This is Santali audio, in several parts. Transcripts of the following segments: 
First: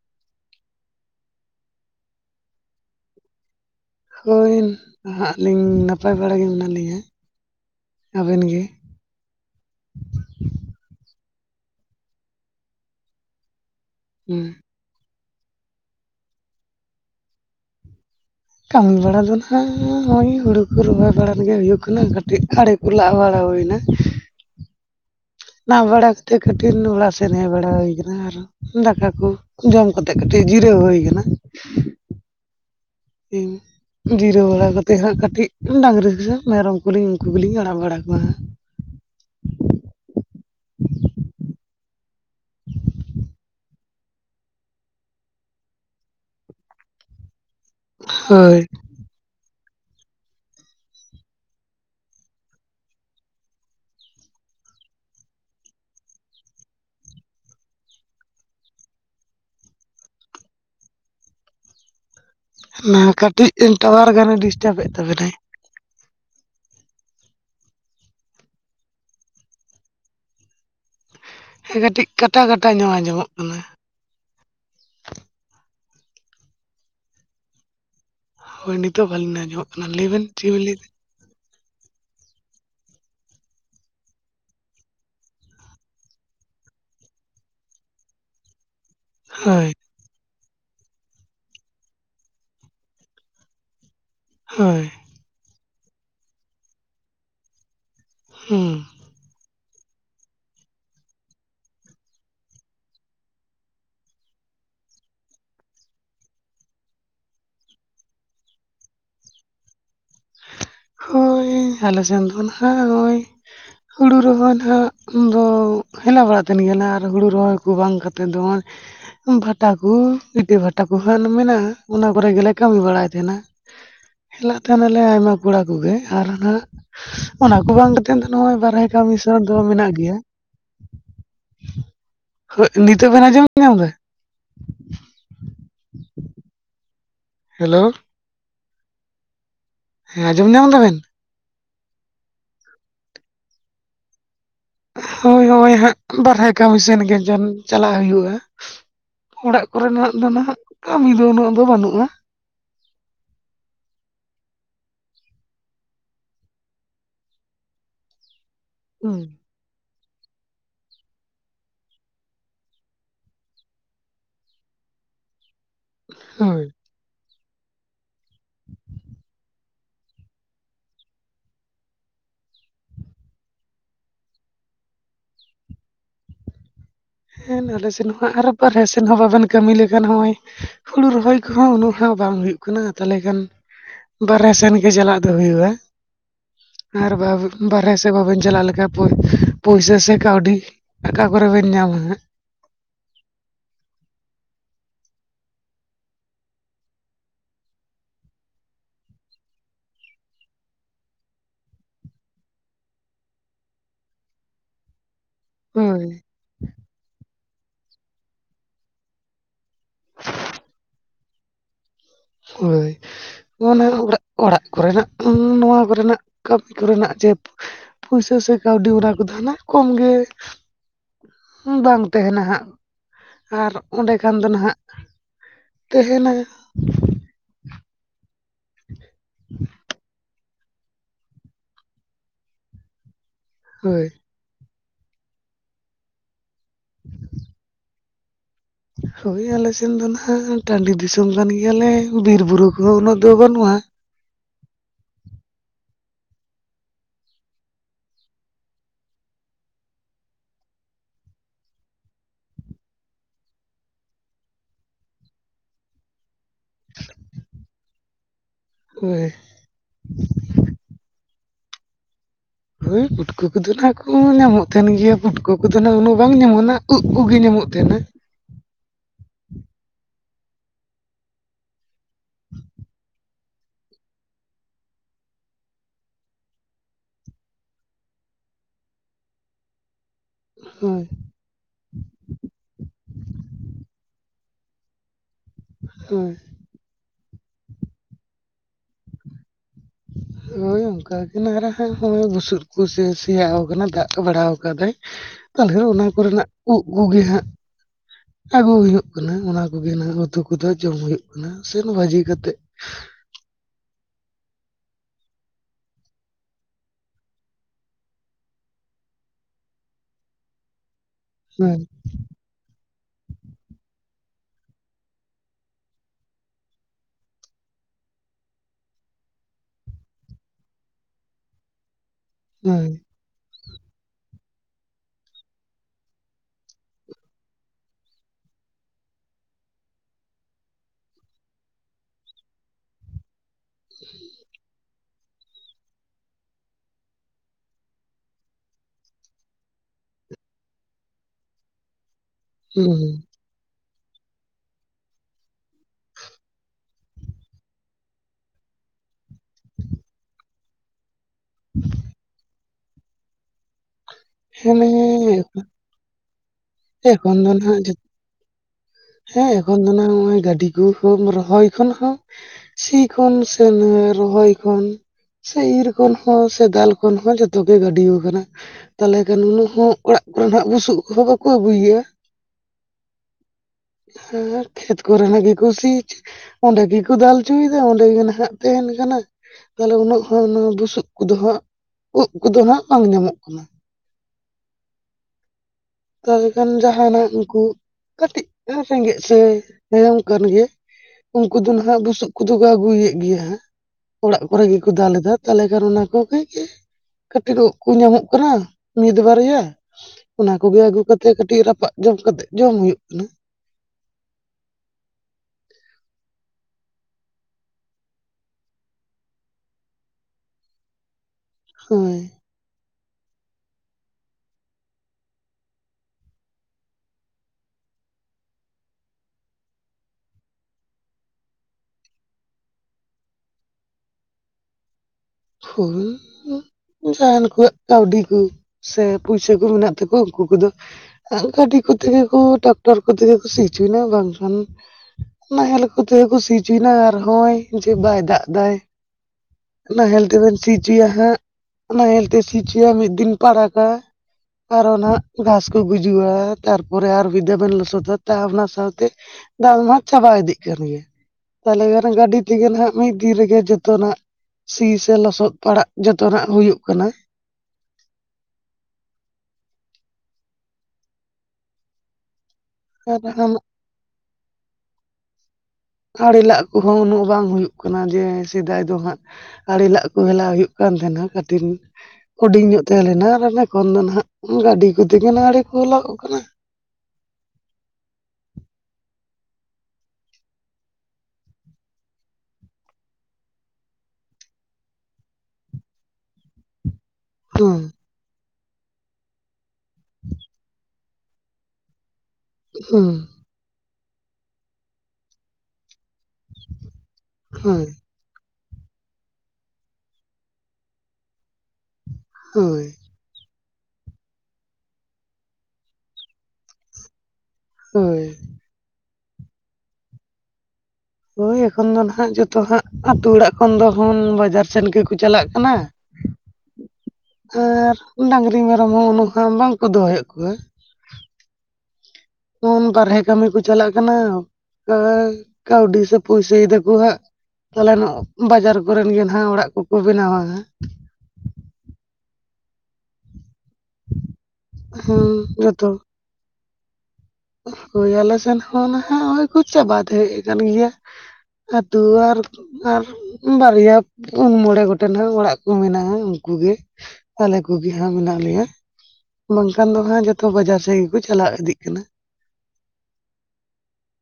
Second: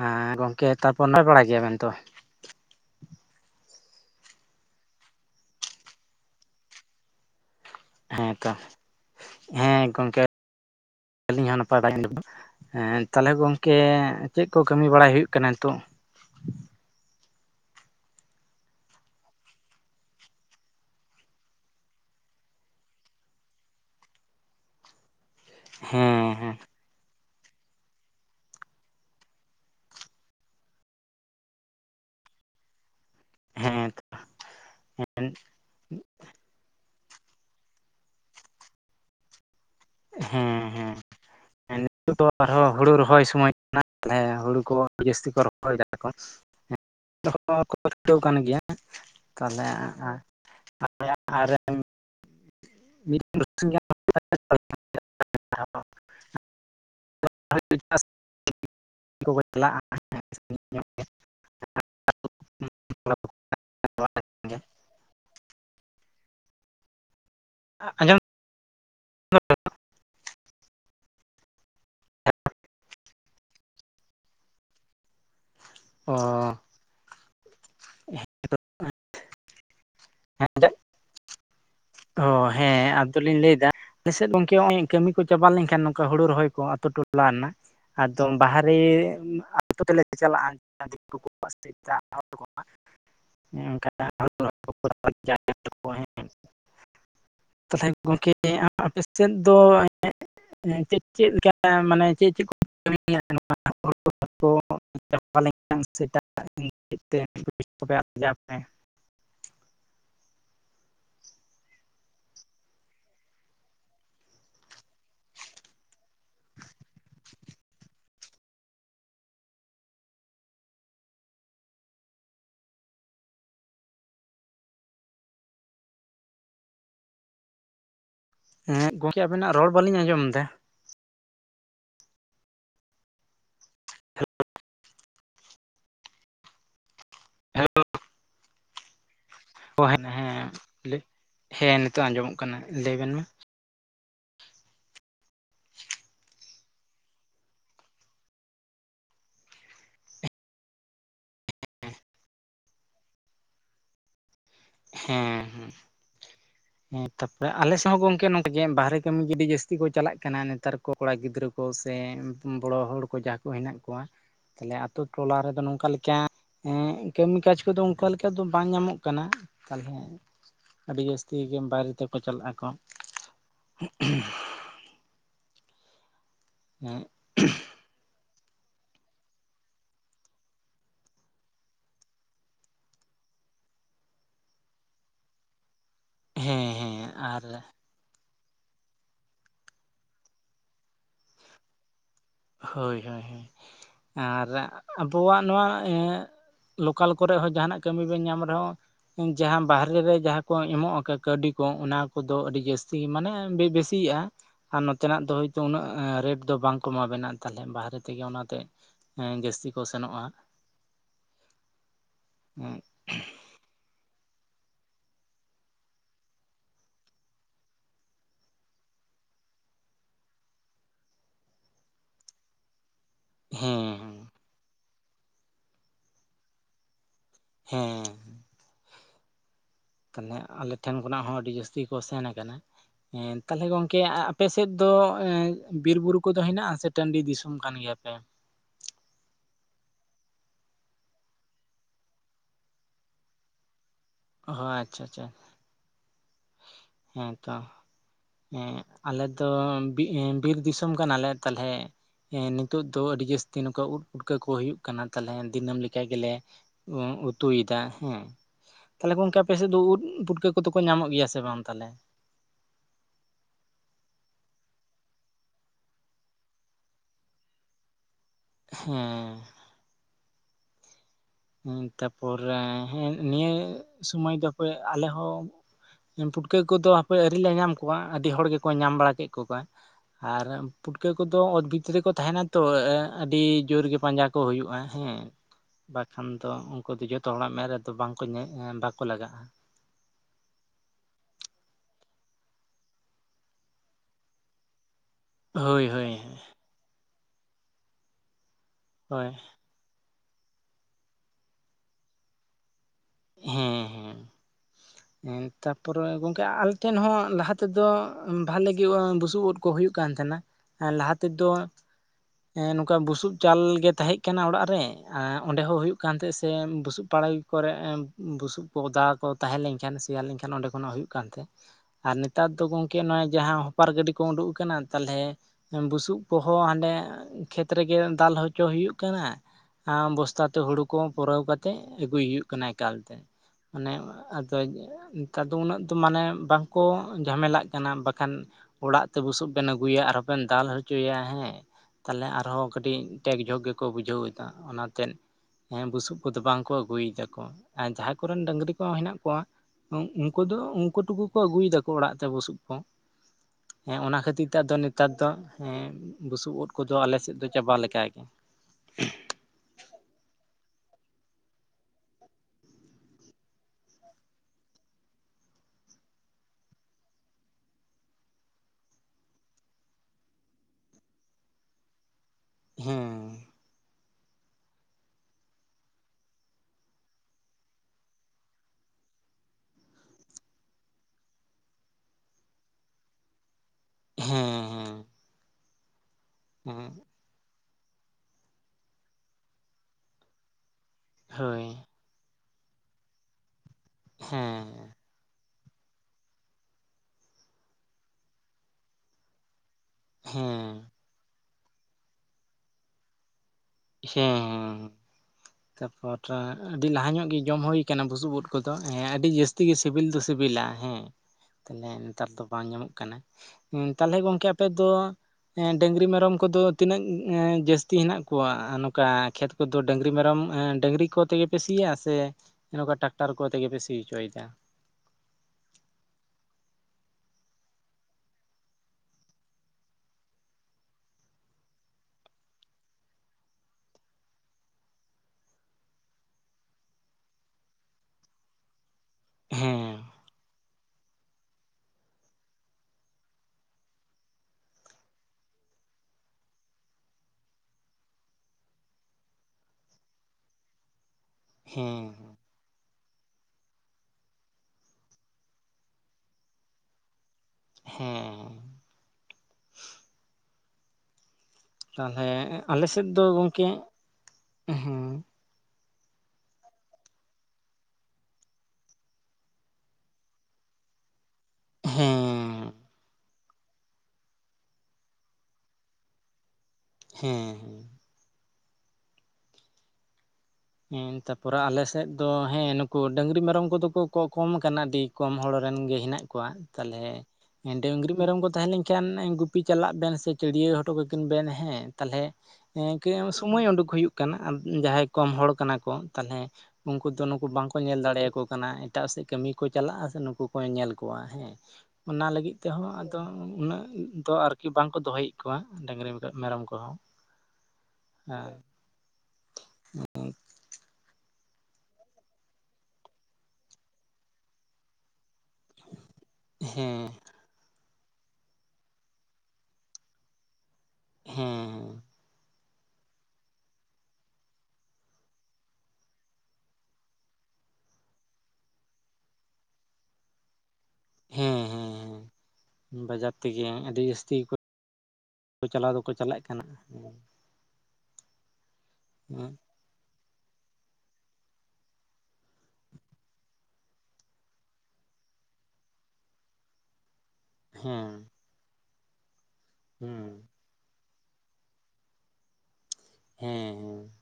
ᱦᱮᱸ ᱜᱚᱝᱠᱮ ᱛᱟᱨᱯᱚᱨ ᱱᱚᱭ ᱵᱟᱲᱟᱟᱭ ᱜᱮᱭᱟᱵᱤᱱ ᱛᱚ? ᱦᱳᱭᱜ ᱟᱹᱞᱤᱧ ᱱᱟᱯᱟᱭ ᱵᱟᱲᱟ ᱜᱮ ᱢᱮᱱᱟᱜ ᱞᱤᱧᱟ᱾ ᱦᱮᱸᱛᱚ ᱦᱮᱸ ᱜᱚᱢᱠᱮᱼᱼ ᱟᱹᱞᱤᱧ ᱦᱚᱸ ᱱᱟᱯᱟᱭ ᱵᱟᱲᱟ ᱜᱮ ᱛᱟᱦᱚᱞᱮ ᱜᱚᱢᱠᱮ ᱦᱮᱸ ᱪᱮᱫ ᱠᱚ ᱠᱟᱹᱢᱤ ᱵᱟᱲᱟᱭ ᱦᱩᱭᱩᱜ ᱠᱟᱱᱟ ᱱᱤᱛᱚᱜ᱾ ᱠᱟᱹᱢᱤ ᱵᱟᱲᱟ ᱫᱚ ᱱᱟᱦᱟᱜ ᱱᱚᱜᱼᱚᱭ ᱦᱩᱲᱩ ᱠᱚ ᱨᱚᱦᱚᱭ ᱵᱟᱲᱟᱜᱮ ᱦᱩᱭᱩᱜ ᱠᱟᱱᱟ ᱠᱟᱹᱴᱤᱡ ᱟᱲᱮᱼᱼ ᱚᱞᱟᱜ ᱵᱟᱲᱟ ᱦᱩᱭ ᱮᱱᱟ᱾ [inaudible] ᱞᱟᱜ ᱵᱟᱲᱟ ᱦᱮᱸ ᱠᱟᱛᱮ ᱦᱮᱸ ᱠᱟᱹᱴᱤᱱ ᱚᱲᱟᱜ ᱥᱮᱱ ᱦᱮᱜ ᱵᱟᱲᱟ ᱦᱩᱭ ᱟᱠᱟᱱᱟ ᱟᱨᱼᱼ ᱫᱟᱠᱟ ᱠᱚ ᱡᱚᱢ ᱠᱟᱛᱮᱜ ᱠᱟᱹᱴᱤᱡ ᱡᱤᱨᱟᱹᱣ ᱦᱩᱭ ᱟᱠᱟᱱᱟ᱾ ᱤᱧ ᱦᱮᱸ ᱡᱤᱨᱟᱹᱣ ᱵᱟᱲᱟ ᱠᱟᱛᱮ ᱦᱟᱸᱜ ᱠᱟᱹᱴᱤᱡᱼᱼ ᱰᱟᱝᱨᱤ ᱜᱮᱥᱮᱫ ᱢᱮᱨᱚᱢ ᱠᱚᱞᱤᱧ ᱩᱱᱠᱩ ᱜᱮᱞᱤᱧ ᱟᱲᱟᱜ ᱵᱟᱲᱟ ᱠᱚᱣᱟ᱾ ᱦᱮᱸ ᱦᱮᱸᱼᱼ ᱱᱤᱛᱚᱜ ᱫᱚ ᱟᱨᱦᱚᱸ ᱦᱩᱲᱩ ᱨᱚᱦᱚᱭ ᱥᱢᱚᱭ ᱠᱟᱱᱟ ᱛᱟᱦᱮ ᱦᱩᱲᱩ ᱠᱚ ᱡᱟᱹᱥᱛᱤ ᱠᱚ ᱨᱚᱦᱚᱭ ᱫᱟ ᱠᱚᱼᱼ ᱦᱮᱸ ᱱᱤᱛᱚᱜ ᱦᱚ ᱠᱚ ᱪᱷᱩᱴᱟᱹᱣ ᱟᱠᱟᱱ ᱜᱮᱭᱟ᱾ ᱦᱳᱭ ᱛᱟᱦᱞᱮ ᱟᱞᱮᱭᱟᱜ ᱨᱮ ᱢᱤᱫ ᱵᱟᱨᱥᱤᱧ [unintelligible] [unintelligible] ᱪ ᱠᱚᱠᱚ ᱪᱟᱞᱟᱜᱼᱟ [unintelligible] ᱢᱟ ᱠᱟᱹᱴᱤᱡ ᱴᱟᱣᱟᱨ ᱜᱟᱱᱮ ᱰᱤᱥᱴᱟᱵᱫ ᱛᱟᱵᱤᱱᱟᱭ᱾ ᱟ ᱟᱸᱡᱚᱢ [unintelligible] ᱦᱮᱸ ᱠᱟᱹᱴᱤᱡ ᱠᱟᱴᱟ ᱠᱟᱴᱟ ᱧᱚᱜ ᱟᱸᱡᱚᱢᱚᱜ ᱠᱟᱱᱟ᱾ ᱚᱻ ᱦᱳᱭ ᱱᱤᱛᱚᱜ ᱵᱷᱟᱹᱞᱤᱱᱚᱜ ᱟᱸᱡᱚᱢᱚᱜ ᱠᱟᱱᱟ ᱞᱟᱹᱭᱵᱤᱱ ᱪᱮᱫᱵᱤᱱ ᱞᱟᱹᱭᱮᱼᱼ ᱚ ᱦᱮᱸ ᱟᱫᱚᱞᱤᱧ ᱞᱟᱹᱭ ᱮᱫᱟ᱾ ᱫᱮᱥᱮ ᱜᱚᱝᱼᱠᱮ ᱱᱚᱜ ᱚᱭ ᱠᱟᱹᱢᱤ ᱠᱚ ᱪᱟᱵᱟᱣ ᱞᱮᱱᱠᱷᱟᱱ ᱱᱚᱝᱠᱟ ᱦᱩᱲᱩ ᱨᱚᱦᱚᱭ ᱠᱚ ᱟᱛᱳ ᱴᱚᱞᱟ ᱨᱮᱱᱟᱜ᱾ ᱟᱛᱚᱢ ᱵᱟᱦᱨᱮ-ᱟ ᱦᱳᱭ ᱟᱹᱛᱩ ᱛᱮᱞᱮ ᱪᱟᱞᱟᱜᱼᱟ᱾ [unintelligible] ᱦᱳᱭ ᱛᱟᱦᱚᱞᱮ ᱜᱚᱝᱠᱮ ᱦᱮᱸ ᱟᱯᱮ ᱥᱮᱫ ᱫᱚ ᱦᱮᱸ [unintelligible] ᱮᱱᱛᱮᱫ ᱪᱮᱫᱞᱮᱠᱟ ᱢᱟᱱᱮ ᱪᱮᱫ ᱪᱮᱫ ᱠᱚ [unintelligible] ᱪ ᱞᱮᱱᱠᱷᱟᱱ ᱥᱮᱛᱟᱜᱮ ᱟᱨᱡᱟ [unintelligible] ᱦᱚᱭ ᱟᱞᱮ ᱥᱮᱱ ᱠᱷᱚᱱ ᱦᱜ ᱦᱳᱭᱼᱼ ᱦᱩᱲᱩ ᱨᱚᱦᱚᱭ ᱫᱚᱜ ᱫᱚ ᱦᱮᱞᱟ ᱵᱟᱲᱟᱜ ᱛᱟᱦᱮᱱ ᱜᱮᱭᱟ ᱟᱨ ᱦᱩᱲᱩ ᱨᱚᱦᱚᱭ ᱠᱚ ᱵᱟᱝᱼᱼ ᱛᱟ ᱫᱚᱶᱟᱠᱼᱼ ᱵᱷᱟᱴᱟ ᱠᱚ ᱤᱴᱟᱹ ᱵᱷᱟᱴᱟ ᱠᱚ ᱦᱟᱱ ᱢᱮᱱᱟᱜᱼᱟ ᱚᱱᱟ ᱠᱚᱨᱮ ᱜᱮᱞᱮ ᱠᱟᱹᱢᱤ ᱵᱟᱲᱟᱭᱮᱫ ᱛᱟᱦᱮᱱᱟ᱾ ᱦᱮᱞᱟᱜ ᱛᱟᱦᱮᱱᱟᱞᱮ ᱟᱭᱢᱟ ᱠᱚᱲᱟ ᱠᱚᱜᱮ ᱟᱨ ᱚᱱᱟ ᱠᱚ ᱵᱟᱝᱼᱼ ᱛᱮᱱ ᱫᱚ ᱱᱚᱜᱼᱚᱭ ᱵᱟᱨᱦᱮ ᱦᱮᱸ ᱠᱟᱹ ᱜᱚᱝᱠᱮ ᱢᱤᱥᱚᱱ ᱟᱵᱮᱱᱟᱜ ᱫᱚ ᱨᱚᱲ ᱢᱮᱱᱟᱜ ᱵᱟᱹᱞᱤᱧ ᱜᱮᱭᱟ᱾ ᱟᱸᱡᱚᱢ ᱮᱫᱟ ᱳᱭ ᱱᱤᱛᱚᱜ ᱵᱮᱱ ᱟᱸᱡᱚᱢ ᱧᱟᱢ ᱮᱫᱟ? ᱦᱮᱞᱳ ᱚ ᱦᱮ ᱦᱮᱸ ᱟᱸᱡᱚᱢ ᱧᱟᱢ ᱫᱟᱵᱮᱱ ᱦᱮᱸ ᱱᱤᱛᱚᱜ ᱟᱸᱡᱚᱢᱚᱜ ᱠᱟᱱᱟ ᱞᱟᱹᱭ ᱵᱮᱱ ᱢᱟ? ᱦᱳᱭ ᱦᱳᱭ ᱦᱟᱸᱜ ᱵᱟᱦᱨᱮ ᱠᱟᱹᱢᱤ ᱥᱮᱱ ᱜᱮ ᱡᱟᱹᱞ ᱪᱟᱞᱟᱜ ᱦᱩᱭᱩᱜᱼᱟ᱾ ᱚᱲᱟᱜ ᱠᱚᱨᱮ ᱱᱟᱦᱟᱸᱜ ᱫᱚ ᱱᱟᱦᱟᱸᱜ ᱠᱟᱹᱢᱤ ᱫᱚ ᱩᱱᱟᱹᱜ ᱫᱚ ᱵᱟᱹᱱᱩᱜᱼᱟ᱾ ᱦᱮᱸ ᱦᱮᱸ ᱦᱮᱸ ᱛᱟᱯᱚᱨᱮ ᱟᱞᱮᱥᱮᱫ ᱦᱚᱸ ᱜᱚᱝᱠᱮ ᱱᱚᱝᱠᱟ ᱵᱟᱦᱨᱮ ᱠᱟᱹᱢᱤ ᱦᱮᱸ ᱡᱩᱫᱤ ᱡᱟᱹᱥ ᱛᱤ ᱠᱚ ᱪᱟᱞᱟᱜ ᱠᱟᱱᱟ ᱱᱮᱛᱟᱨ ᱠᱚ ᱠᱚᱲᱟ ᱜᱤᱫᱽᱨᱟᱹ ᱠᱚ ᱥᱮ ᱵᱚᱲᱚ ᱦᱚᱲ ᱠᱚ ᱡᱟᱦᱟᱸ ᱠᱚ ᱦᱮᱱᱟᱜ ᱠᱚᱣᱟ ᱛᱟᱦᱞᱮ ᱟᱹᱛᱩ ᱴᱚᱞᱟ ᱨᱮᱫᱚ ᱱᱚᱝᱠᱟ ᱞᱮᱠᱟ ᱦᱳᱭ ᱮᱸᱜ ᱠᱟᱹᱢᱤ ᱠᱟᱡᱽ ᱠᱚᱫᱚ ᱚᱱᱠᱟ ᱞᱮᱠᱟ ᱫᱚ ᱵᱟᱝ ᱧᱟᱢᱚᱜ ᱠᱟᱱᱟ᱾ ᱛᱟᱦᱚᱞᱮ ᱟᱹᱰᱤ ᱡᱟᱹᱥ ᱛᱤ ᱜᱮᱢ ᱵᱟᱭᱨᱮ ᱛᱮᱠᱚ ᱪᱟᱞᱟᱜ ᱟᱠᱚ [unintelligible] ᱦᱮᱸ ᱦᱮᱱ ᱟᱞᱮ ᱥᱮᱱ ᱦᱚᱸ ᱦᱟᱸᱜ ᱟᱨᱚ ᱵᱟᱦᱨᱮ ᱥᱮᱱ ᱦᱚᱸ ᱵᱟᱵᱮᱱ ᱠᱟᱹᱢᱤ ᱞᱮᱠᱷᱟᱱ ᱦᱚᱸᱜᱼᱚᱭ ᱦᱩᱲᱩ ᱨᱚᱦᱚᱭ ᱠᱚᱦᱚᱸ ᱩᱱᱟᱹᱜ ᱦᱟᱸᱜ ᱵᱟᱝ ᱦᱩᱭᱩᱜ ᱠᱟᱱᱟ ᱛᱟᱦᱚᱞᱮ ᱠᱷᱟᱱ ᱵᱟᱨᱦᱮ ᱥᱮᱱ ᱜᱮ ᱪᱟᱞᱟᱜ ᱫᱚ ᱦᱩᱭᱩᱜᱼᱟ᱾ ᱟᱨ [unintelligible] ᱵᱟᱦᱨᱮ ᱥᱮ ᱵᱟᱵᱮᱱ ᱪᱟᱞᱟᱜ ᱞᱮᱠᱷᱟᱡ ᱯᱚᱭ ᱯᱩᱭᱥᱟᱹ ᱥᱮ ᱠᱟᱹᱣᱰᱤ ᱚᱠᱟ ᱠᱚᱨᱮ ᱵᱮᱱ ᱧᱟᱢᱟ ᱦᱟᱸᱜ ᱦᱳᱭ ᱦᱳᱭ ᱦᱳᱭ ᱟᱨ ᱟᱵᱚᱣᱟᱜ ᱱᱚᱣᱟ ᱮᱸᱜ ᱞᱳᱠᱟᱞ ᱠᱚᱨᱮ ᱦᱚᱸ ᱡᱟᱦᱟᱸᱱᱟᱜ ᱠᱟᱹᱢᱤ ᱵᱮᱱ ᱧᱟᱢ ᱨᱮᱦᱚᱸ ᱡᱟᱦᱟᱸ ᱵᱟᱦᱨᱮ ᱨᱮ ᱡᱟᱦᱟᱸ ᱠᱚ ᱮᱢᱚᱜ ᱟᱠᱚ ᱠᱟᱹᱣᱰᱤ ᱠᱚ ᱚᱱᱟ ᱠᱚᱫᱚ ᱟᱹᱰᱤ ᱡᱟᱹᱥᱛᱤ ᱜᱤ ᱢᱟᱱᱮ ᱵᱮᱼᱵᱮᱥ ᱛᱤᱭᱟ ᱟᱨ ᱱᱚᱛᱮᱱᱟᱜ ᱫᱚ ᱦᱳᱭᱛᱚ ᱩᱱᱟᱹᱜ ᱦᱳᱭ ᱨᱮᱴ ᱫᱚ ᱵᱟᱝ ᱠᱚ ᱮᱢᱟ ᱵᱮᱱᱟᱜ ᱛᱟᱞᱮᱭ ᱵᱟᱦᱨᱮ ᱛᱮᱜᱮ ᱚᱱᱟᱛᱮ ᱮᱸ ᱡᱟᱹᱥᱛᱤ ᱠᱚ ᱥᱮᱱᱚᱜᱼᱟ᱾ ᱦᱳᱭ ᱚᱱᱮ ᱚᱲᱟᱜ ᱚᱲᱟᱜ ᱠᱚᱨᱮᱱᱟᱜ [unintelligible] ᱱᱚᱣᱟ ᱠᱚᱨᱮᱱᱟᱜ ᱠᱟᱹᱜ ᱠᱚᱨᱮᱱᱟᱜ ᱡᱮ ᱯᱩᱭᱥᱟᱹ ᱥᱮ ᱠᱟᱹᱣᱰᱤ ᱚᱱᱟ ᱠᱚᱫᱚ ᱱᱟᱦᱟᱸᱜ ᱠᱚᱢ ᱜᱮ ᱵᱟᱝ ᱛᱟᱦᱮᱱᱟ ᱦᱟᱸᱜ ᱟᱨ ᱚᱸᱰᱮ ᱦᱮᱸ ᱠᱷᱟᱱ ᱫᱚ ᱱᱟᱦᱟᱸᱜ ᱛᱮᱦᱮᱱᱟ ᱦᱮᱸ ᱛᱟᱱᱮ ᱦᱟᱸᱜ ᱟᱞᱮ ᱴᱷᱮᱱ ᱠᱷᱚᱱᱟᱜ ᱦᱚᱸ ᱟᱹᱰᱤ ᱡᱟᱹᱥᱛᱤ ᱜᱮᱠᱚ ᱥᱮᱱ ᱟᱠᱟᱱᱟ᱾ ᱮᱸ ᱛᱟᱦᱞᱮ ᱜᱚᱝᱠᱮ ᱦᱳᱭ ᱮ ᱟᱯ ᱟᱯᱮ ᱥᱮᱫ ᱫᱚ ᱮᱸ ᱵᱤᱨ ᱵᱩᱨᱩ ᱠᱚᱫᱚ ᱦᱮᱱᱟᱜᱼᱟ ᱥᱮ ᱴᱟᱺᱰᱤ ᱫᱤᱥᱚᱢ ᱠᱟᱱ ᱜᱮᱭᱟᱯᱮ ᱦᱳᱭ ᱟᱞᱮ ᱥᱮᱱ ᱫᱚ ᱱᱟᱦᱟᱸᱜ ᱴᱟᱺᱰᱤ ᱫᱤᱥᱚᱢ ᱠᱟᱱ ᱜᱮᱭᱟᱞᱮ ᱵᱤᱨ ᱵᱩᱨᱩ ᱠᱚᱦᱚᱸ ᱩᱱᱟᱹᱜ ᱫᱚ ᱵᱟᱹᱱᱩᱜᱼᱟ᱾ ᱦᱚᱸ ᱟᱪᱪᱷᱟ ᱟᱪᱪᱷᱟ ᱦᱮᱸ ᱛᱚ ᱦᱮᱸ ᱟᱞᱮ ᱫᱚ ᱵᱤ ᱮᱸ ᱵᱤᱨ ᱫᱤᱥᱚᱢ ᱠᱟᱱᱟᱞᱮ ᱛᱟᱞᱦᱮ ᱮᱸ ᱱᱤᱛᱚᱜ ᱫᱚ ᱟᱹᱰᱤ ᱡᱟᱹᱥᱛᱤ ᱱᱚᱝᱠᱟ ᱩᱫ ᱯᱩᱴᱠᱟᱹ ᱠᱚ ᱦᱩᱭᱩᱜ ᱠᱟᱱᱟ ᱛᱟᱞᱦᱮ ᱫᱤᱱᱟᱹᱢ ᱞᱮᱠᱟ ᱜᱮᱞᱮ ᱚᱸ ᱩᱛᱩᱭᱮᱫᱟ ᱦᱮᱸ ᱛᱟᱦᱞᱮ ᱦᱳᱭ ᱜᱚᱝᱠᱮ ᱟᱯᱮ ᱥᱮᱫ ᱫᱚ ᱩᱫ ᱯᱩᱴᱠᱟᱹ ᱠᱚᱫᱚ ᱠᱚ ᱧᱟᱢᱚᱜ ᱜᱮᱭᱟ ᱥᱮ ᱵᱟᱝ ᱛᱟᱞᱮ ᱦᱳᱭ ᱯᱩᱴᱠᱟᱹ ᱠᱚᱫᱚ ᱠᱷᱟᱡ ᱠᱚ ᱧᱟᱢᱚᱜ ᱛᱟᱦᱮᱱ ᱜᱮᱭᱟ ᱯᱩᱴᱠᱟᱹ ᱠᱚᱫᱚ ᱱᱟᱦᱟᱸᱜ ᱩᱱᱟᱹᱜ ᱵᱟᱝ ᱧᱟᱢᱚᱜᱱᱟ ᱩᱫ ᱠᱚᱜᱤ ᱧᱟᱢᱚᱜ ᱛᱟᱦᱮᱱᱟ᱾ ᱦᱮᱸ ᱦᱩᱸ ᱛᱟᱯᱚᱨᱮ ᱦᱮᱸ ᱱᱤᱭᱟᱹ ᱥᱩᱢᱚᱭ ᱫᱚ ᱦᱳᱭ ᱟᱞᱮ ᱦᱚᱸ ᱯᱩᱴᱠᱟᱹ ᱠᱚᱫᱚ ᱦᱟᱯᱮ ᱟᱹᱣᱨᱤ ᱞᱮ ᱧᱟᱢ ᱠᱚᱣᱟ ᱟᱹᱰᱤ ᱦᱚᱲ ᱜᱮᱠᱚ ᱧᱟᱢ ᱵᱟᱲᱟ ᱠᱮᱜ ᱠᱚᱣᱟ ᱟᱨ ᱦᱳᱭ ᱯᱩᱴᱠᱟᱹ ᱠᱚᱫ ᱫᱚ ᱚᱛ ᱵᱷᱤᱛ ᱨᱮᱠᱚ ᱛᱟᱦᱮᱱᱟ ᱛᱚ ᱟᱹᱰᱤ ᱡᱳᱨᱜᱮ ᱯᱟᱸᱡᱟ ᱠᱚ ᱦᱩᱭᱩᱜᱼᱟ ᱦᱮᱸ ᱠᱷᱟᱱ ᱦᱳᱭ ᱫᱚ ᱩᱝᱠᱩ ᱫᱚ ᱡᱚᱛᱚ ᱦᱚᱲᱟᱜ ᱢᱮᱫ ᱨᱮᱫᱚ ᱵᱟᱝᱠᱚ ᱧᱮ ᱮᱸ ᱵᱟᱠᱚ ᱞᱟᱜᱟᱜᱼᱟ᱾ ᱦᱳᱭ ᱚᱝᱠᱟ ᱜᱮ ᱱᱟᱦᱟᱸᱜ ᱦᱳᱭ ᱵᱩᱥᱩᱵ ᱠᱚ ᱥᱮ ᱥᱮᱭᱟᱣ ᱠᱟᱱᱟ ᱫᱟᱜ ᱵᱟᱲᱟᱣ ᱠᱟᱫᱟᱭ ᱛᱟᱞᱦᱮ ᱦᱳᱭ ᱚᱱᱟ ᱦᱳᱭ ᱠᱚᱨᱮᱱᱟᱜ ᱩᱫ ᱠᱚᱜᱤ ᱦᱟᱸᱜ ᱟᱹᱜᱩ ᱦᱩᱭᱩᱜ ᱦᱳᱭ ᱠᱟᱱᱟ ᱚᱱᱟ ᱠᱚᱜᱤᱱ ᱦᱟᱸᱜ ᱦᱩᱛᱩ ᱠᱚᱫᱚ ᱡᱚᱢ ᱦᱩᱭᱩᱜ ᱠᱟᱱᱟ ᱥᱮᱱ ᱵᱷᱟᱹᱡᱤ ᱠᱟᱛᱮᱜ ᱦᱩᱸ ᱦᱩᱸ ᱮᱸ ᱛᱟᱯᱚᱨᱮ ᱜᱚᱝᱠᱮ ᱟᱞᱮ ᱴᱷᱮᱱ ᱦᱚᱸ ᱞᱟᱦᱟ ᱛᱮᱫᱚ ᱵᱷᱟᱞᱮ ᱜᱮ ᱵᱩᱥᱩᱵ ᱩᱫ ᱠᱚ ᱦᱩᱭᱩᱜ ᱠᱟᱱ ᱛᱟᱦᱮᱱᱟ ᱞᱟᱦᱟ ᱛᱮᱫᱚ ᱦᱳᱭ ᱮᱸ ᱱᱚᱝᱠᱟ ᱵᱩᱥᱩᱵ ᱪᱟᱞ ᱜᱮ ᱛᱟᱦᱮᱸᱜ ᱠᱟᱱᱟ ᱚᱲᱟᱜ ᱨᱮ ᱟᱸ ᱚᱸᱰᱮ ᱦᱚᱸ ᱦᱩᱭᱩᱜ ᱠᱟᱱ ᱛᱟᱦᱮᱸ ᱥᱮ ᱵᱩᱥᱩᱯ ᱯᱟᱲᱚᱭ ᱠᱚᱨᱮᱜ ᱮᱸ ᱵᱩᱥᱩᱵ ᱠᱚ ᱚᱫᱟ ᱠᱚ ᱛᱟᱦᱮᱸ ᱞᱮᱱ ᱠᱷᱟᱱ ᱥᱮᱭᱟ ᱞᱮᱱ ᱠᱷᱟᱱ ᱚᱸᱰᱮ ᱠᱷᱚᱱ ᱦᱚᱸ ᱦᱩᱭᱩᱜ ᱠᱟᱱᱛᱮ ᱟᱨ ᱱᱮᱛᱟᱨ ᱫᱚ ᱦᱳᱭ ᱜᱚᱝᱠᱮ ᱱᱚᱜᱼᱚᱭ ᱡᱟᱦᱟᱸ ᱦᱚᱯᱟᱨ ᱜᱟᱹᱰᱤ ᱠᱚ ᱩᱸᱰᱩᱸᱜ ᱟᱠᱟᱱᱟ ᱛᱟᱞᱦᱮ ᱵᱩᱥᱩᱵ ᱠᱚᱦᱚᱸ ᱦᱟᱸᱰᱮ ᱠᱷᱮᱛ ᱨᱮᱜᱮ ᱫᱟᱞ ᱦᱚᱪᱚ ᱦᱩᱭᱩᱜ ᱠᱟᱱᱟ -ᱼ ᱵᱚᱥᱛᱟ ᱛᱮ ᱦᱩᱲᱩ ᱠᱚ ᱯᱚᱨᱟᱹᱣ ᱠᱟᱛᱮᱜ ᱟᱹᱜᱩᱭ ᱦᱩᱭᱩᱜ ᱠᱟᱱᱟ ᱾ ᱮᱠᱟᱞᱛᱮ ᱢᱟᱱᱮᱜ ᱩᱸᱜ ᱟᱫᱚᱡᱼᱩᱸᱜ ᱾ ᱛᱟᱨᱫᱚ ᱩᱱᱟᱹᱜ ᱫᱚ ᱢᱟᱱᱮ ᱵᱟ-ᱠᱚ ᱡᱷᱟᱢᱮᱞᱟᱜ ᱠᱟᱱᱟ ᱵᱟᱠᱷᱟᱱ ᱚᱲᱟᱜ ᱛᱮ ᱵᱩᱥᱩᱵ ᱵᱮᱱ ᱟᱹᱜᱩᱭᱟ ᱟᱨᱦᱚᱸ ᱵᱮᱱ ᱫᱟᱞ ᱦᱚᱪᱚᱭᱟ ᱦᱮᱸ ᱛᱟᱞᱦᱮ ᱟᱨᱦᱚᱸ ᱠᱟᱹᱴᱤᱡ ᱴᱮᱠ ᱡᱷᱚᱠ ᱜᱮᱠᱚ ᱵᱩᱡᱷᱟᱹᱣ ᱮᱫᱟ ᱚᱱᱟᱛᱮ ᱦᱮᱸ ᱵᱩᱥᱩᱵ ᱠᱚᱫᱚ ᱵᱟᱝ ᱠᱚ ᱟᱹᱜᱩᱭᱮᱫᱟ ᱠᱚ ᱾ ᱟᱨ ᱡᱟᱦᱟᱸᱭ ᱠᱚᱨᱮᱱ ᱰᱟᱹᱝᱨᱤ ᱠᱚᱸᱦᱚᱸ ᱦᱮᱱᱟᱜ ᱠᱚᱣᱟ ᱩᱱᱠᱩ ᱫᱚ ᱩᱱᱠᱩ ᱴᱩᱠᱩ ᱠᱚ ᱟᱹᱜᱩᱭ ᱫᱟᱠᱚ ᱚᱲᱟᱜ ᱛᱮ ᱵᱩᱥᱩᱵ ᱾ ᱠᱚᱸᱜ, ᱦᱮᱸ ᱚᱱᱟ ᱠᱷᱟᱹᱛᱤᱨ ᱛᱮ ᱟᱫᱚ ᱦᱮᱸ ᱱᱮᱛᱟᱨ ᱫᱚ ᱦᱮᱸ ᱮᱸ ᱵᱩᱥᱩᱵ ᱳᱫ ᱠᱩᱫᱚ ᱟᱞᱮ ᱥᱮᱫ ᱮᱠᱷᱚᱱ ᱫᱚ ᱪᱟᱵᱟ ᱱᱟᱦᱟᱜ ᱞᱮᱠᱟ ᱜᱮ ᱾ ᱦᱮᱸ ᱮᱠᱷᱚᱱ ᱫᱚ ᱱᱟᱸᱦᱜ ᱱᱚᱜ-ᱚᱭ ᱜᱟᱹᱰᱤ ᱠᱩ ᱠᱚ ᱨᱚᱦᱚᱭ ᱠᱷᱚᱱ ᱦᱚᱸ ᱥᱤ ᱠᱷᱚᱱ ᱥᱮ ᱚᱱᱟ ᱨᱚᱦᱚᱭ ᱠᱷᱚᱱ ᱥᱮ ᱤᱨ ᱠᱷᱚᱱ ᱦᱚᱸ ᱥᱮ ᱫᱟᱞ ᱠᱷᱚᱱ ᱦᱚᱸ ᱡᱚᱛᱚ ᱜᱮ ᱜᱟᱹᱰᱤᱭ ᱠᱟᱱᱟ ᱾ ᱛᱟᱞᱦᱮ ᱠᱷᱟᱱ ᱩᱱᱟᱹᱜ ᱦᱚᱸ ᱚᱲᱟᱜ ᱠᱚᱨᱮ ᱱᱟᱜ ᱵᱩᱥᱩᱵ ᱠᱚᱦᱚᱸ ᱵᱟᱠᱚ ᱟᱹᱜᱩᱭ ᱜᱮᱭᱟ ᱦᱮᱸᱦ------------᱾ ᱟᱨ ᱠᱷᱮᱛ ᱠᱚᱨᱮᱱᱟᱜ ᱜᱮ ᱜᱷᱩᱥᱤ ᱚᱸᱰᱮ ᱜᱮᱠᱩ ᱫᱟᱞ ᱪᱚᱭᱫᱟ ᱚᱸᱰᱮ ᱜᱮ ᱱᱟᱦᱟᱸᱜ ᱛᱮᱦᱮᱱ ᱠᱟᱱᱟ ᱾ ᱛᱟᱞᱦᱮ ᱩᱱᱟᱹᱜ ᱦᱚᱸ ᱚᱱᱟ ᱵᱩᱥᱩᱵ ᱠᱚᱫᱚ ᱦᱟᱸᱜ ᱩᱜ ᱠᱚᱫᱚ ᱱᱟᱸᱦᱜ ᱵᱟᱝ ᱧᱟᱢᱚᱜ ᱠᱟᱱᱟ ᱷᱮᱸᱦ ᱦᱮᱸ-ᱦᱮᱸ ᱾ ᱛᱟᱦᱞᱮ ᱠᱷᱟᱱ ᱡᱟᱦᱟᱸᱱᱟᱜ ᱩᱱᱠᱩ ᱠᱟᱹᱴᱤᱡ ᱥᱮᱸᱜᱮᱡ ᱥᱮ ᱛᱟᱹᱭᱚᱢ ᱠᱟᱱ ᱜᱮ ᱩᱱᱠᱩ ᱦᱳᱭ ᱫᱚ ᱱᱟᱜ ᱵᱩᱥᱩᱵ ᱠᱚᱫᱚ ᱠᱚ ᱟᱹᱜᱩᱭᱮᱜ ᱜᱮᱭᱟ ᱚᱲᱟ-ᱜ ᱠᱚᱨᱮ ᱦᱮᱸ ᱜᱮᱠᱚ ᱫᱟᱞ ᱮᱫᱟ ᱾ ᱛᱟᱦᱞᱮ ᱠᱷᱟᱱ ᱚᱱᱟ ᱠᱚ ᱜᱮ ᱥ-ᱮᱜ ᱠᱟᱹᱴᱤᱡ ᱫᱚ ᱧᱟᱢᱚᱜ ᱠᱟᱱᱟ ᱢᱤᱫᱽ ᱵᱟᱨᱭᱟ ᱾ ᱦᱟᱠᱩ ᱦᱮᱸ ᱜᱮ ᱟᱹᱜᱩ ᱠᱟᱛᱮᱜ ᱠᱟᱹᱴᱤᱡ ᱨᱟᱯᱟᱜ ᱡᱚᱢ ᱠᱟᱛᱮᱜ ᱡᱚᱢ ᱦᱩᱭᱩ-ᱜ ᱠᱟᱱᱟ ᱾ ᱪᱷᱟ----ᱟ ᱯᱟᱦᱴᱟ ᱟᱹᱰᱤ ᱞᱟᱦᱟᱸ ᱧᱚᱜ ᱜᱮ ᱡᱚᱢ ᱦᱩᱭ ᱠᱟᱱᱟ ᱵᱩᱥᱩᱵ ᱩᱫ ᱠᱚᱫᱚᱸ ᱦᱮᱸ ᱟᱹᱰᱤ ᱡᱟᱹᱥᱛᱤ ᱜᱮ ᱥᱤᱵᱤᱞ ᱫᱚ ᱥᱤᱵᱤᱞᱟ ᱦᱮᱸ ᱾ ᱛᱟᱞᱦᱮ ᱦᱳᱭ ᱱᱮᱛᱟᱨ ᱫᱚ ᱵᱟᱝ ᱧᱟᱢᱚᱜ ᱠᱟᱱᱟ ᱦᱩᱸ, ᱛᱟᱞᱦᱮ ᱜᱚᱝᱠᱮ ᱟᱯᱮ ᱫᱚ ᱰᱟᱹᱝᱨᱤ ᱢᱮᱨᱚᱢ ᱠᱚᱫᱚ ᱛᱤᱱᱟᱹᱜ ᱡᱟᱹᱥᱛᱤ ᱦᱮᱱᱟᱜ ᱠᱚᱣᱟ? ᱚᱣᱟᱜ ᱱᱚᱝᱠᱟ ᱠᱷᱮᱛ ᱠᱚᱫᱚ ᱰᱟᱹᱝᱨᱤ ᱢᱮᱨᱚᱢ ᱰᱟᱹᱝᱨᱤ ᱠᱚᱛᱮ ᱜᱮ ᱯᱮ ᱥᱤᱭᱟ ᱥᱮ ᱱᱚᱠᱟ ᱴᱨᱟᱠᱴᱟᱨ ᱠᱚᱛᱮ ᱜᱮ ᱯᱮ ᱥᱤ ᱦᱪᱚᱭᱮᱜ-ᱟ? ᱯᱷᱩᱞ, ᱡᱟᱦᱟᱸᱱ ᱠᱚᱣᱟᱜ ᱠᱟᱹᱣᱰᱤ ᱠᱚ ᱾ ᱥᱮ ᱯᱩᱭᱥᱟᱹ ᱠᱚ ᱢᱮᱱᱟᱜ ᱛᱟᱠᱚᱣᱟ ᱩᱱᱠᱩ ᱠᱚᱫᱚ ᱟᱸᱜ ᱜᱟᱹᱰᱤ ᱠᱚᱛᱮᱜᱮ ᱠᱚ ᱴᱟᱠᱴᱚᱨ ᱠᱚᱛᱮᱜᱮ ᱠᱚ ᱥᱤ ᱦᱪᱚᱭᱱᱟ ᱵᱟᱝᱠᱷᱟᱱ ᱱᱟᱦᱮᱞ ᱠᱚᱛᱮ ᱜᱮ ᱠᱩ ᱥᱤ ᱚᱪᱚᱭᱱᱟ ᱟᱨ ᱦᱚᱸᱭ ᱡᱮ ᱵᱟᱭ ᱫᱟᱜ ᱫᱟᱭ ᱦᱮᱸ ᱱᱟᱦᱮᱞ ᱛᱮ ᱵᱮᱱ ᱥᱤ ᱪᱚᱭᱟ ᱦᱟᱸᱜ ᱱᱟᱦᱮᱞ ᱛᱮ ᱥᱤ ᱪᱚᱭᱟ ᱢᱤᱫ ᱫᱤᱱ ᱯᱟᱲᱟᱜᱟ ᱟᱨᱚ ᱱᱟᱜ ᱜᱷᱟᱥ ᱠᱚ ᱜᱩᱡᱩᱜᱼᱟ ᱛᱟᱨᱯᱚᱨᱮ ᱟᱨ ᱵᱤᱫ ᱫᱷᱟᱣ ᱵᱮᱱ ᱞᱚᱥᱚᱫᱟ ᱚᱱᱟ ᱥᱟᱶᱛᱮ ᱫᱟᱞ ᱢᱟ ᱪᱟᱵᱟ ᱤᱫᱤᱜ ᱠᱟᱱ ᱜᱮ ᱦᱮᱸ ᱛᱟᱞᱦᱮ ᱜᱟᱹᱰᱤ ᱛᱮᱜᱮ ᱱᱟᱜ ᱢᱤᱫ ᱫᱤᱱ ᱨᱮᱜᱮ ᱡᱚᱛᱚ ᱱᱟᱜ ᱥᱤ ᱥᱮ ᱞᱚᱥᱚᱫ ᱯᱟᱲᱟᱜ ᱡᱚᱛᱚᱱᱟ-ᱜ ᱦᱩᱭᱩᱜ ᱠᱟᱱᱟ ᱾ ᱦᱮᱸᱦ----᱾ ᱛᱟᱞᱦᱮ ᱟᱞᱮ ᱥᱮᱫ ᱟᱨ ᱫᱚ ᱟᱢᱟᱜ ᱜᱚᱝᱠᱮ ᱮᱸᱷ-ᱦ ᱟᱲᱮ ᱞᱟᱜ ᱠᱚᱦᱚᱸ ᱩᱱᱟᱹᱜ ᱵᱟᱝ ᱦᱩᱭᱩᱜ ᱠᱟᱱᱟ ᱡᱮ ᱥᱮᱫᱟᱭ ᱫᱚ ᱦᱟᱸᱜ ᱟᱲᱮ ᱞᱟᱜ ᱠᱚ ᱦᱮᱞᱟᱣ ᱦᱩᱭᱩᱜ ᱠᱟᱱ ᱛᱟᱦᱮᱱᱟ ᱠᱟᱴᱤᱱ ᱦᱩᱰᱤᱝ ᱦᱮᱸ ᱧᱚᱜ ᱛᱟᱦᱮᱸ ᱞᱮᱱᱟ ᱟᱨ ᱮᱠᱷᱚᱱ ᱫᱚ ᱱᱟᱦᱟᱜ ᱜᱟᱰᱤ ᱠᱚᱛᱮ ᱜᱮ ᱱᱟᱲᱮᱹ ᱠᱚ ᱞᱟᱜᱚᱜ ᱠᱟᱱᱟ ᱾ ᱦᱮᱸ-ᱦᱮᱸ ᱾ ᱦᱮᱸ ᱛᱟᱨᱯᱚᱨᱮ ᱟᱞᱮ ᱥᱮᱫ ᱫᱚ ᱦᱮᱸ ᱱᱩᱠᱩ ᱰᱟᱹᱝᱨᱤ ᱢᱮᱨᱚᱢ ᱠᱚᱫᱚ ᱠᱚ ᱠᱚᱢ ᱟᱠᱟᱱᱟ ᱟᱹᱰᱤ, ᱠᱚᱢ ᱦᱚᱲ ᱨᱮᱱ ᱜᱮ ᱦᱮᱱᱟᱹᱜ ᱠᱚᱣᱟ ᱛᱟᱞᱦᱮ ᱦᱮᱸ [inaudible] ᱰᱟᱝᱨᱤ ᱢᱮᱨᱚᱢ ᱠᱚ ᱛᱟᱦᱮᱸ ᱞᱮᱱᱠᱷᱟᱱ ᱜᱩᱯᱤ ᱪᱟᱞᱟᱜ ᱵᱮᱱ ᱥᱮ ᱪᱟᱹᱰᱭᱟᱹ ᱦᱚᱴᱚ ᱠᱟᱠᱤᱱ ᱵᱮᱱ ᱦᱮᱸ ᱛᱟᱞᱦᱮ ᱦᱮᱸ ᱥᱚᱢᱚᱭ ᱩᱰᱩᱠ ᱦᱩᱭᱩ-ᱜ ᱠᱟᱱᱟ ᱡᱟᱦᱟᱸ ᱦᱟᱭ ᱠᱚᱢ ᱦᱚᱲ ᱠᱟᱱᱟ ᱠᱚ ᱛᱟᱞᱦᱮᱸ, ᱩᱱᱠᱩ ᱫᱚ ᱱᱩᱠᱩ ᱵᱟᱝ ᱠᱚ ᱦᱮᱸ ᱧᱮᱞ ᱫᱟᱲᱮᱭ ᱟᱠᱚ ᱠᱟᱱᱟ ᱮᱴᱟᱜ ᱥᱮᱫ ᱠᱟᱹᱢᱤ ᱠᱚ ᱪᱟᱞᱟᱜ-ᱟ ᱥᱮ ᱱᱩᱠᱩ ᱠᱚ ᱧᱮᱞ ᱠᱚᱣᱟ ᱦᱮᱸ ᱚᱱᱟ ᱞᱟᱹᱜᱤᱫ ᱛᱮᱦᱚᱸ ᱦᱳᱭ ᱚ ᱩᱱᱟᱹᱜ ᱫᱚ ᱟᱨᱠᱤ ᱵᱟᱝᱠᱚ ᱫᱚᱦᱚᱭᱮᱫ ᱠᱚᱣᱟ ᱰᱟᱝᱨᱤ ᱢᱮᱨᱚᱢ ᱠᱚᱦᱚᱸ᱾ ᱦᱳᱭ᱾ ᱦᱮᱸ [unintelligible] ᱦᱳᱭ ᱮᱠᱷᱚᱱ ᱫᱚ ᱱᱟᱦᱟᱹᱜ ᱡᱚᱛᱚ ᱦᱟᱸᱜ ᱟᱛᱳ ᱚᱲᱟᱹᱜ ᱠᱷᱚᱱ ᱫᱚ ᱦᱚ ᱵᱟᱡᱟᱨ ᱥᱮᱱ ᱜᱮ ᱠᱚ ᱪᱟᱞᱟᱜ ᱠᱟᱱᱟ᱾ ᱦᱮᱸ ᱟᱨ ᱰᱟᱝᱨᱤ ᱢᱮᱨᱚᱢ ᱦᱚᱸ [inaudible] ᱵᱟᱝᱹᱠᱩ ᱫᱚᱦᱚᱭᱮᱫ ᱠᱚᱣᱟᱹ ᱦᱮᱸ ᱵᱟᱨᱦᱮ ᱠᱟᱹᱢᱤ ᱠᱚ ᱪᱟᱞᱟᱜ ᱠᱟᱱᱟ ᱠᱟᱹᱣᱰᱤ ᱥᱮ ᱯᱩᱭᱥᱟᱹᱭ ᱫᱟᱠᱚ ᱦᱟᱸᱜ᱾ ᱛᱟᱦᱚᱞᱮ ᱵᱟᱡᱟᱨ ᱠᱚᱨᱮᱱ ᱜᱮ ᱱᱟᱹᱜ ᱚᱲᱟᱜ ᱠᱚᱠᱚᱸ ᱵᱮᱱᱟᱣᱟ ᱦᱟᱸᱜ ᱾ ᱦᱮᱸ ᱦᱮᱸ ᱦᱮᱸ ᱵᱟᱡᱟᱨ ᱛᱮᱜᱮ ᱟᱹᱰᱤ ᱡᱟᱹᱥᱛᱤ ᱠᱚ ᱡᱚᱛᱚ ᱪᱟᱞᱟᱣ ᱫᱚᱠᱚ ᱪᱟᱞᱟᱜ ᱠᱟᱱᱟ ᱦᱮᱸ ᱦᱳᱭ ᱟᱞᱮ ᱥᱮᱱ ᱦᱚᱸ ᱱᱟᱦᱟᱹᱜ ᱦᱮᱸ ᱱᱚᱜᱭ [inaudible] ᱦᱮᱡ ᱟᱠᱟᱱ ᱜᱮᱭᱟ, ᱟᱹᱛᱩ ᱟᱨ ᱟᱨ ᱵᱟᱨᱭᱟ ᱯᱩᱱ ᱢᱚᱬᱮ ᱜᱚᱴᱮᱱ ᱚᱲᱟᱜ ᱠᱩ ᱢᱮᱱᱟᱜ-ᱟ ᱩᱱᱠᱩᱹᱜᱤ ᱟᱞᱮ ᱠᱚᱜᱮ ᱦᱟᱸᱜ ᱦᱮᱸ ᱢᱮᱱᱟᱹᱜ ᱞᱮᱭᱟ, ᱵᱟᱝ ᱠᱷᱟᱱ ᱫᱚ ᱦᱟᱸᱜ ᱦᱮᱸ ᱡᱚᱛᱚ ᱵᱟᱡᱟᱨ ᱥᱮᱫ ᱜᱮᱠᱚ ᱪᱟᱞᱟᱣ ᱤᱫᱤᱜ ᱠᱟᱱᱟ᱾ ᱦᱮᱸ ᱦᱮᱸ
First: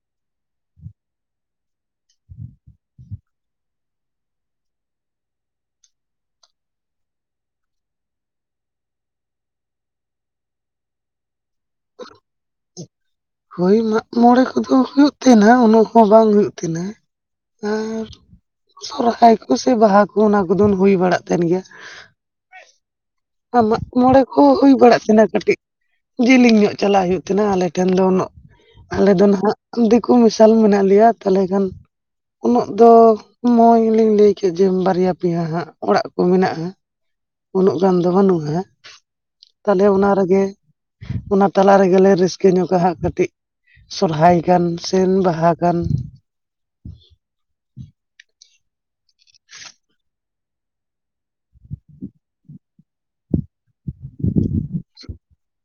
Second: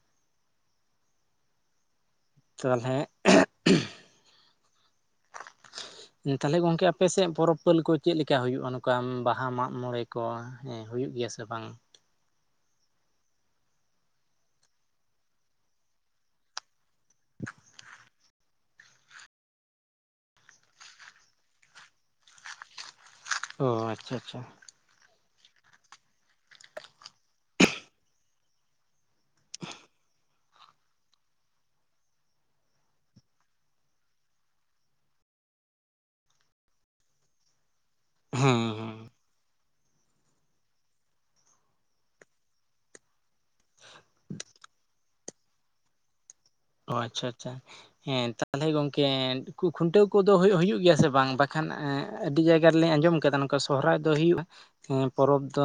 ᱛᱟᱦᱚᱞᱮ [unintelligible] ᱛᱟᱦᱚᱞᱮ ᱜᱚᱝᱠᱮ ᱟᱯᱮ ᱥᱮᱫ ᱯᱚᱨᱚᱵᱽ ᱯᱟᱹᱞᱤ ᱠᱚ ᱪᱮᱫ ᱞᱮᱠᱟ ᱦᱩᱭᱩᱜ-ᱟ ᱱᱚᱝᱠᱟ ᱵᱟᱦᱟ ᱢᱟᱜ ᱢᱚᱬᱮ ᱠᱚ? ᱦᱮᱸ ᱦᱩᱭᱩᱜ ᱜᱮᱭᱟ ᱥᱮ ᱵᱟᱝ [unintelligible] ᱦᱳᱭ ᱢᱟᱜ ᱢᱚᱬᱮ ᱠᱚᱫᱚ ᱦᱩᱭᱩᱜ ᱛᱟᱦᱮᱱᱟ ᱩᱱᱟᱹᱜ ᱦᱚᱸ ᱵᱟᱝ ᱦᱩᱭᱩᱜ ᱛᱟᱦᱮᱱᱟ᱾ ᱟᱨ ᱥᱚᱨᱦᱟᱭ ᱠᱚ ᱥᱮ ᱵᱟᱦᱟ ᱠᱚ ᱚᱱᱟ ᱠᱚᱫᱚ ᱦᱩᱭ ᱵᱟᱲᱟᱜ ᱠᱟᱱ ᱜᱮᱭᱟ᱾ ᱟᱸ ᱚ ᱢᱟᱜ ᱟᱪᱪᱷᱟ ᱢᱚᱬᱮ ᱠᱚ ᱟᱪᱪᱷᱟ ᱦᱩᱭ ᱵᱟᱲᱟᱜ ᱛᱟᱦᱮᱱᱟ ᱠᱟᱹᱴᱤᱡ ᱡᱮᱞᱮᱧ ᱧᱚᱜ, ᱪᱟᱞᱟᱜ ᱦᱩᱭᱩᱜ ᱛᱟᱦᱮᱱᱟ ᱟᱞᱮ ᱴᱷᱮᱱ ᱫᱚ ᱩᱱᱟᱹᱜ ᱟᱞᱮ ᱫᱚ ᱱᱟᱜ ᱫᱤᱠᱩ ᱢᱮᱥᱟᱞ ᱢᱮᱱᱟᱜ ᱞᱮᱭᱟ ᱛᱟᱦᱚᱞᱮ ᱠᱷᱟᱱ ᱩᱱᱟᱹᱜ ᱫᱚ ᱚᱭ ᱞᱤᱧ ᱞᱟᱹᱭ ᱠᱮᱫ ᱡᱮ ᱵᱟᱨᱭᱟ ᱯᱮᱭᱟ ᱦᱟᱸᱜ ᱚᱲᱟᱜ ᱠᱚ ᱢᱮᱱᱟᱜ-ᱟ᱾ ᱩᱱᱟᱹᱜ ᱜᱟᱱ ᱫᱚ ᱦᱮᱸ ᱵᱟᱹᱱᱩᱜ-ᱟ᱾ ᱦᱮᱸ ᱛᱟᱦᱚᱞᱮ ᱚᱱᱟ ᱨᱮᱜᱮ ᱚᱱᱟ ᱛᱟᱞᱟ ᱨᱮᱜᱮ ᱞᱮ ᱨᱟᱹᱥᱠᱟᱹ ᱧᱚᱜᱟ ᱦᱟᱸᱜ ᱠᱟᱹᱴᱤᱡ, ᱥᱚᱨᱦᱟᱭ ᱜᱟᱱ ᱥᱮ ᱵᱟᱦᱟ ᱜᱟᱱ ᱚᱸ ᱟᱪᱪᱷᱟ ᱪᱷᱟ᱾ ᱦᱮᱸ ᱛᱟᱦᱚᱞᱮ ᱜᱚᱢᱠᱮ ᱠᱷᱩᱱᱴᱟᱹᱣ ᱠᱚᱫᱚ ᱦᱩᱭᱩᱜ ᱦᱩᱭᱩᱜ ᱜᱮᱭᱟ ᱥᱮ ᱵᱟᱝ? ᱵᱟᱠᱷᱟᱱ ᱟᱹᱰᱤ ᱡᱟᱭᱜᱟ ᱨᱮᱞᱮᱧ ᱟᱸᱡᱚᱢ ᱟᱠᱟᱫᱟ ᱱᱚᱝᱠᱟ ᱥᱚᱨᱦᱟᱭ ᱫᱚ ᱦᱩᱭᱩᱜ-ᱟ, ᱯᱚᱨᱚᱵᱽ ᱫᱚ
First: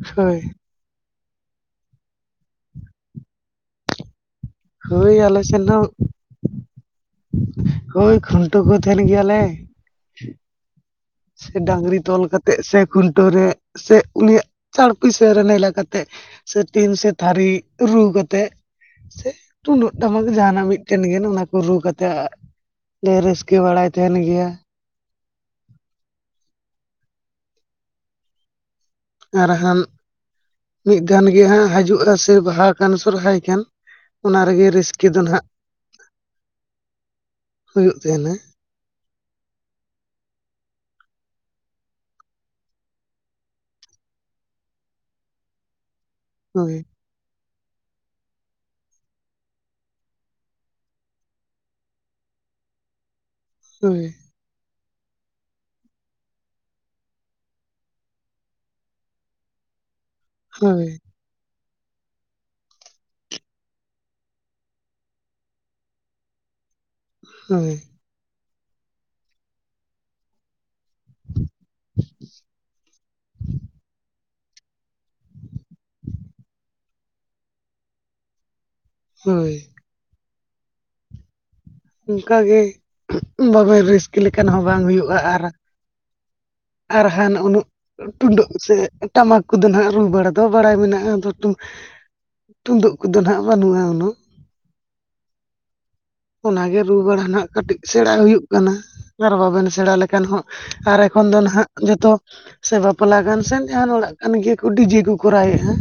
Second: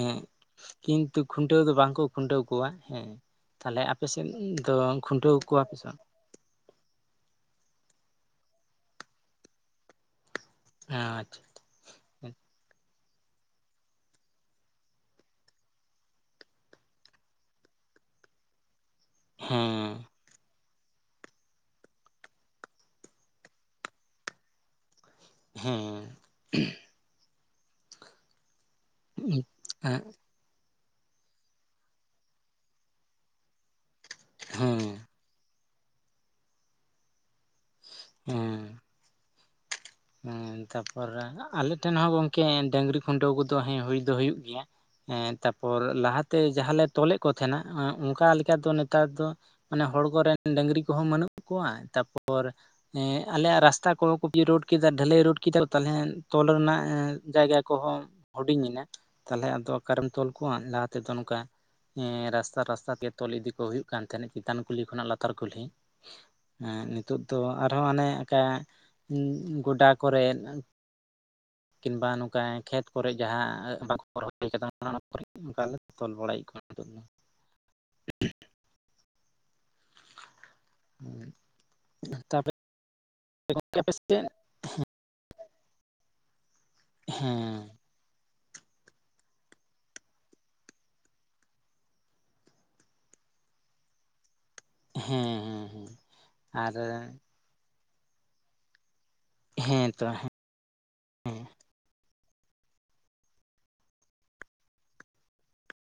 ᱮᱸ ᱦᱳᱭ ᱠᱤᱱᱛᱩ ᱠᱷᱩᱱᱴᱟᱹᱣ ᱫᱚ ᱵᱟᱝ ᱠᱚ ᱠᱷᱩᱱᱴᱟᱹᱣ ᱠᱚᱣᱟ ᱦᱮᱸ ᱛᱟᱦᱚᱞᱮ ᱟᱯᱮ ᱥᱮᱫ ᱫᱚ ᱦᱳᱭ ᱠᱷᱩᱱᱴᱟᱹᱣ ᱟᱞᱮ ᱠᱚᱣᱟ ᱥᱮᱱ ᱯᱮ ᱥᱮ ᱦᱚᱸ ᱵᱟᱝ ᱳᱭ ᱠᱷᱩᱱᱴᱟᱹᱣ ᱠᱚ ᱛᱟᱦᱮᱱ ᱜᱮᱭᱟᱞᱮ᱾ [unintelligible] ᱥᱮ ᱰᱟᱝᱨᱤ ᱛᱚᱞ ᱦᱮᱸ ᱠᱟᱛᱮᱜ ᱥᱮ ᱠᱷᱩᱱᱴᱟᱹᱣ ᱨᱮ ᱥᱮ ᱩᱱᱤᱭᱟᱜ ᱪᱟᱨ ᱯᱩᱭᱥᱟᱹ ᱨᱮ ᱱᱮᱞᱟ ᱠᱟᱛᱮ, ᱥᱮ ᱴᱤᱱ ᱥᱮ ᱛᱷᱟᱹᱨᱤ ᱨᱩ ᱠᱟᱛᱮᱜ ᱥᱮ ᱛᱩᱢᱫᱟᱹᱜ ᱴᱟᱢᱟᱠ ᱡᱟᱦᱟᱱᱟᱜ ᱢᱤᱫ ᱢᱤᱫᱴᱮᱱ ᱜᱮ ᱚᱱᱟ ᱠᱚ ᱨᱩ ᱠᱟᱛᱮ ᱞᱮ ᱨᱟᱹᱥᱠᱟᱹ ᱵᱟᱲᱟᱭ ᱛᱟᱦᱮᱱ ᱜᱮᱭᱟ᱾ ᱦᱮᱸ᱾ ᱦᱮᱸ ᱟᱨ ᱦᱟᱱ ᱢᱤᱫ ᱫᱷᱟᱱ ᱜᱮ ᱦᱟᱸᱜ ᱦᱤᱡᱩᱜᱼᱟ ᱥᱮ ᱵᱟᱦᱟ ᱠᱟᱱ ᱥᱚᱨᱦᱟᱭ ᱠᱟᱱ᱾ ᱚᱱᱟ ᱨᱮᱜᱮ ᱨᱟᱹᱥᱠᱟᱹ ᱫᱚ ᱱᱟᱦᱥᱜ ᱦᱩᱭᱩᱜ ᱛᱟᱦᱮᱸᱱᱟ᱾ ᱦᱮᱸ ᱦᱮᱸ ᱛᱟᱯᱚᱨ ᱟᱞᱮ ᱴᱷᱮᱱ ᱦᱚᱸ ᱜᱚᱝᱠᱮ ᱰᱟᱹᱝᱨᱤ ᱠᱷᱩᱱᱴᱟᱹᱣ ᱠᱚᱫᱚ ᱦᱮᱸ ᱦᱩᱭ ᱫᱚ ᱦᱩᱭᱩᱜ ᱜᱮᱭᱟ᱾ ᱮᱸ ᱛᱟᱨᱯᱚᱨ ᱞᱟᱦᱟᱛᱮ ᱦᱳᱭ ᱡᱟᱦᱟᱸᱞᱮ ᱛᱚᱞᱮᱫ ᱠᱚ ᱛᱟᱦᱮᱸᱱᱟ ᱮᱸᱜ ᱚᱱᱠᱟ ᱞᱮᱠᱟ ᱫᱚ ᱱᱮᱛᱟᱨ ᱫᱚ ᱢᱟᱱᱮ ᱦᱚᱲ ᱠᱚᱨᱮᱱ ᱰᱝᱨᱤ ᱠᱚᱦᱚᱸ ᱵᱟᱹᱱᱩᱜ ᱠᱚᱣᱟ ᱛᱟᱯᱚᱨ ᱦᱮᱸ ᱟᱞᱮᱭᱟᱜ ᱨᱟᱥᱛᱟ ᱦᱳᱭ ᱠᱚ ᱠᱚ ᱯᱤᱫ ᱨᱳᱰ ᱠᱮᱫᱟ ᱰᱷᱟᱹᱞᱟᱹᱭ ᱨᱳᱰ ᱠᱮᱫᱟ, ᱛᱟᱞᱦᱮ ᱛᱚᱞ ᱨᱮᱱᱟᱜ ᱮᱸ ᱡᱟᱭᱜᱟ ᱠᱚᱦᱚᱸ ᱦᱩᱰᱤᱧ ᱮᱱᱟ᱾ ᱛᱟᱞᱦᱮ ᱟᱫᱚ ᱚᱠᱟᱨᱮᱢ ᱛᱚᱞ ᱠᱚᱣᱟ ᱞᱟᱦᱟ ᱦᱳᱭ ᱛᱮᱫᱚ ᱱᱚᱝᱠᱟ ᱦᱮᱸ ᱨᱟᱥᱛᱟ ᱨᱟᱥᱛᱟ ᱛᱮ ᱛᱚᱞ ᱤᱫᱤ ᱠᱚ ᱦᱩᱭᱩᱜ ᱠᱟᱱ ᱛᱟᱦᱮᱸᱱᱟ ᱪᱮᱛᱟᱱ ᱠᱩᱞᱦᱤ ᱠᱷᱚᱱᱟᱜ ᱞᱟᱛᱟᱨ ᱠᱩᱞᱦᱤ᱾ ᱮᱸᱫ ᱱᱤᱛᱳᱜ ᱫᱚ ᱦᱳᱭ ᱟᱨᱦᱚᱸ ᱦᱟᱱᱮ ᱚᱱᱠᱟ ᱩᱸ ᱜᱚᱰᱟ ᱠᱚᱨᱮᱫ ᱠᱤᱢᱵᱟ ᱱᱚᱝᱠᱟ ᱠᱷᱮᱛ ᱠᱚᱨᱮ ᱡᱟᱦᱟᱸ ᱵᱟᱠᱚ ᱨᱚᱦᱚᱭ ᱠᱟᱫᱟ ᱚᱱᱟ ᱚᱱᱟ ᱠᱚᱨᱮ ᱠᱟᱞᱮ ᱛᱚᱞ ᱵᱟᱲᱟᱭᱮᱫ ᱠᱚᱣᱟ᱾ [inaudible] ᱦᱳᱭ᱾ ᱦᱳᱭ᱾ ᱚᱱᱠᱟᱜᱮ ᱵᱟᱵᱮᱱ ᱟᱯᱮ ᱥᱮᱫ ᱨᱟᱹᱥᱠᱟᱹ ᱞᱮᱠᱟᱱ ᱦᱚᱸ ᱵᱟᱝ ᱦᱩᱭᱩᱜᱼᱟ᱾ ᱟᱨ ᱟᱨ ᱦᱟᱱ ᱩᱱᱟᱹᱜ ᱦᱮᱸ ᱴᱩᱰᱫᱟᱹᱜ ᱥᱮ ᱴᱟᱢᱟᱠ ᱠᱚᱫᱚ ᱱᱟᱦᱟᱜ ᱨᱩ ᱵᱟᱲᱟ ᱫᱚ ᱵᱟᱲᱟᱭ ᱢᱮᱱᱟᱜᱼᱟ ᱟᱫᱚ ᱛᱩᱢ ᱛᱩᱢᱫᱟᱹᱜ ᱠᱚᱫᱚ ᱱᱟᱦᱟᱜ ᱵᱟᱹᱱᱩᱜᱼᱟ ᱩᱱᱟᱹᱜ᱾ ᱦᱮᱸ ᱦᱮᱸ ᱦᱮᱸ᱾ ᱟᱨ ᱚᱱᱟᱜᱮ ᱨᱩ ᱵᱟᱲᱟ ᱱᱟᱦᱜ ᱠᱟᱹᱴᱤᱡ ᱥᱮᱬᱟ ᱦᱩᱭᱩᱜ ᱠᱟᱱᱟ᱾ ᱟᱨ ᱵᱟᱵᱮᱱ ᱦᱮᱸ ᱥᱮᱬᱟ ᱛᱚ ᱞᱮᱠᱷᱟᱱ ᱦᱚᱸ ᱟᱨ ᱮᱠᱷᱚᱱ ᱫᱚ ᱱᱦᱟᱜ ᱡᱚᱛᱚ ᱥᱮ ᱵᱟᱯᱞᱟ ᱠᱟᱱ ᱥᱮᱱᱱ ᱡᱟᱦᱟᱱ ᱚᱲᱟᱜ ᱠᱟᱱ ᱜᱮᱭᱟ ᱠᱚ ᱰᱤᱡᱮ ᱠᱚ ᱠᱚᱨᱟᱣᱮᱫᱼᱟᱺ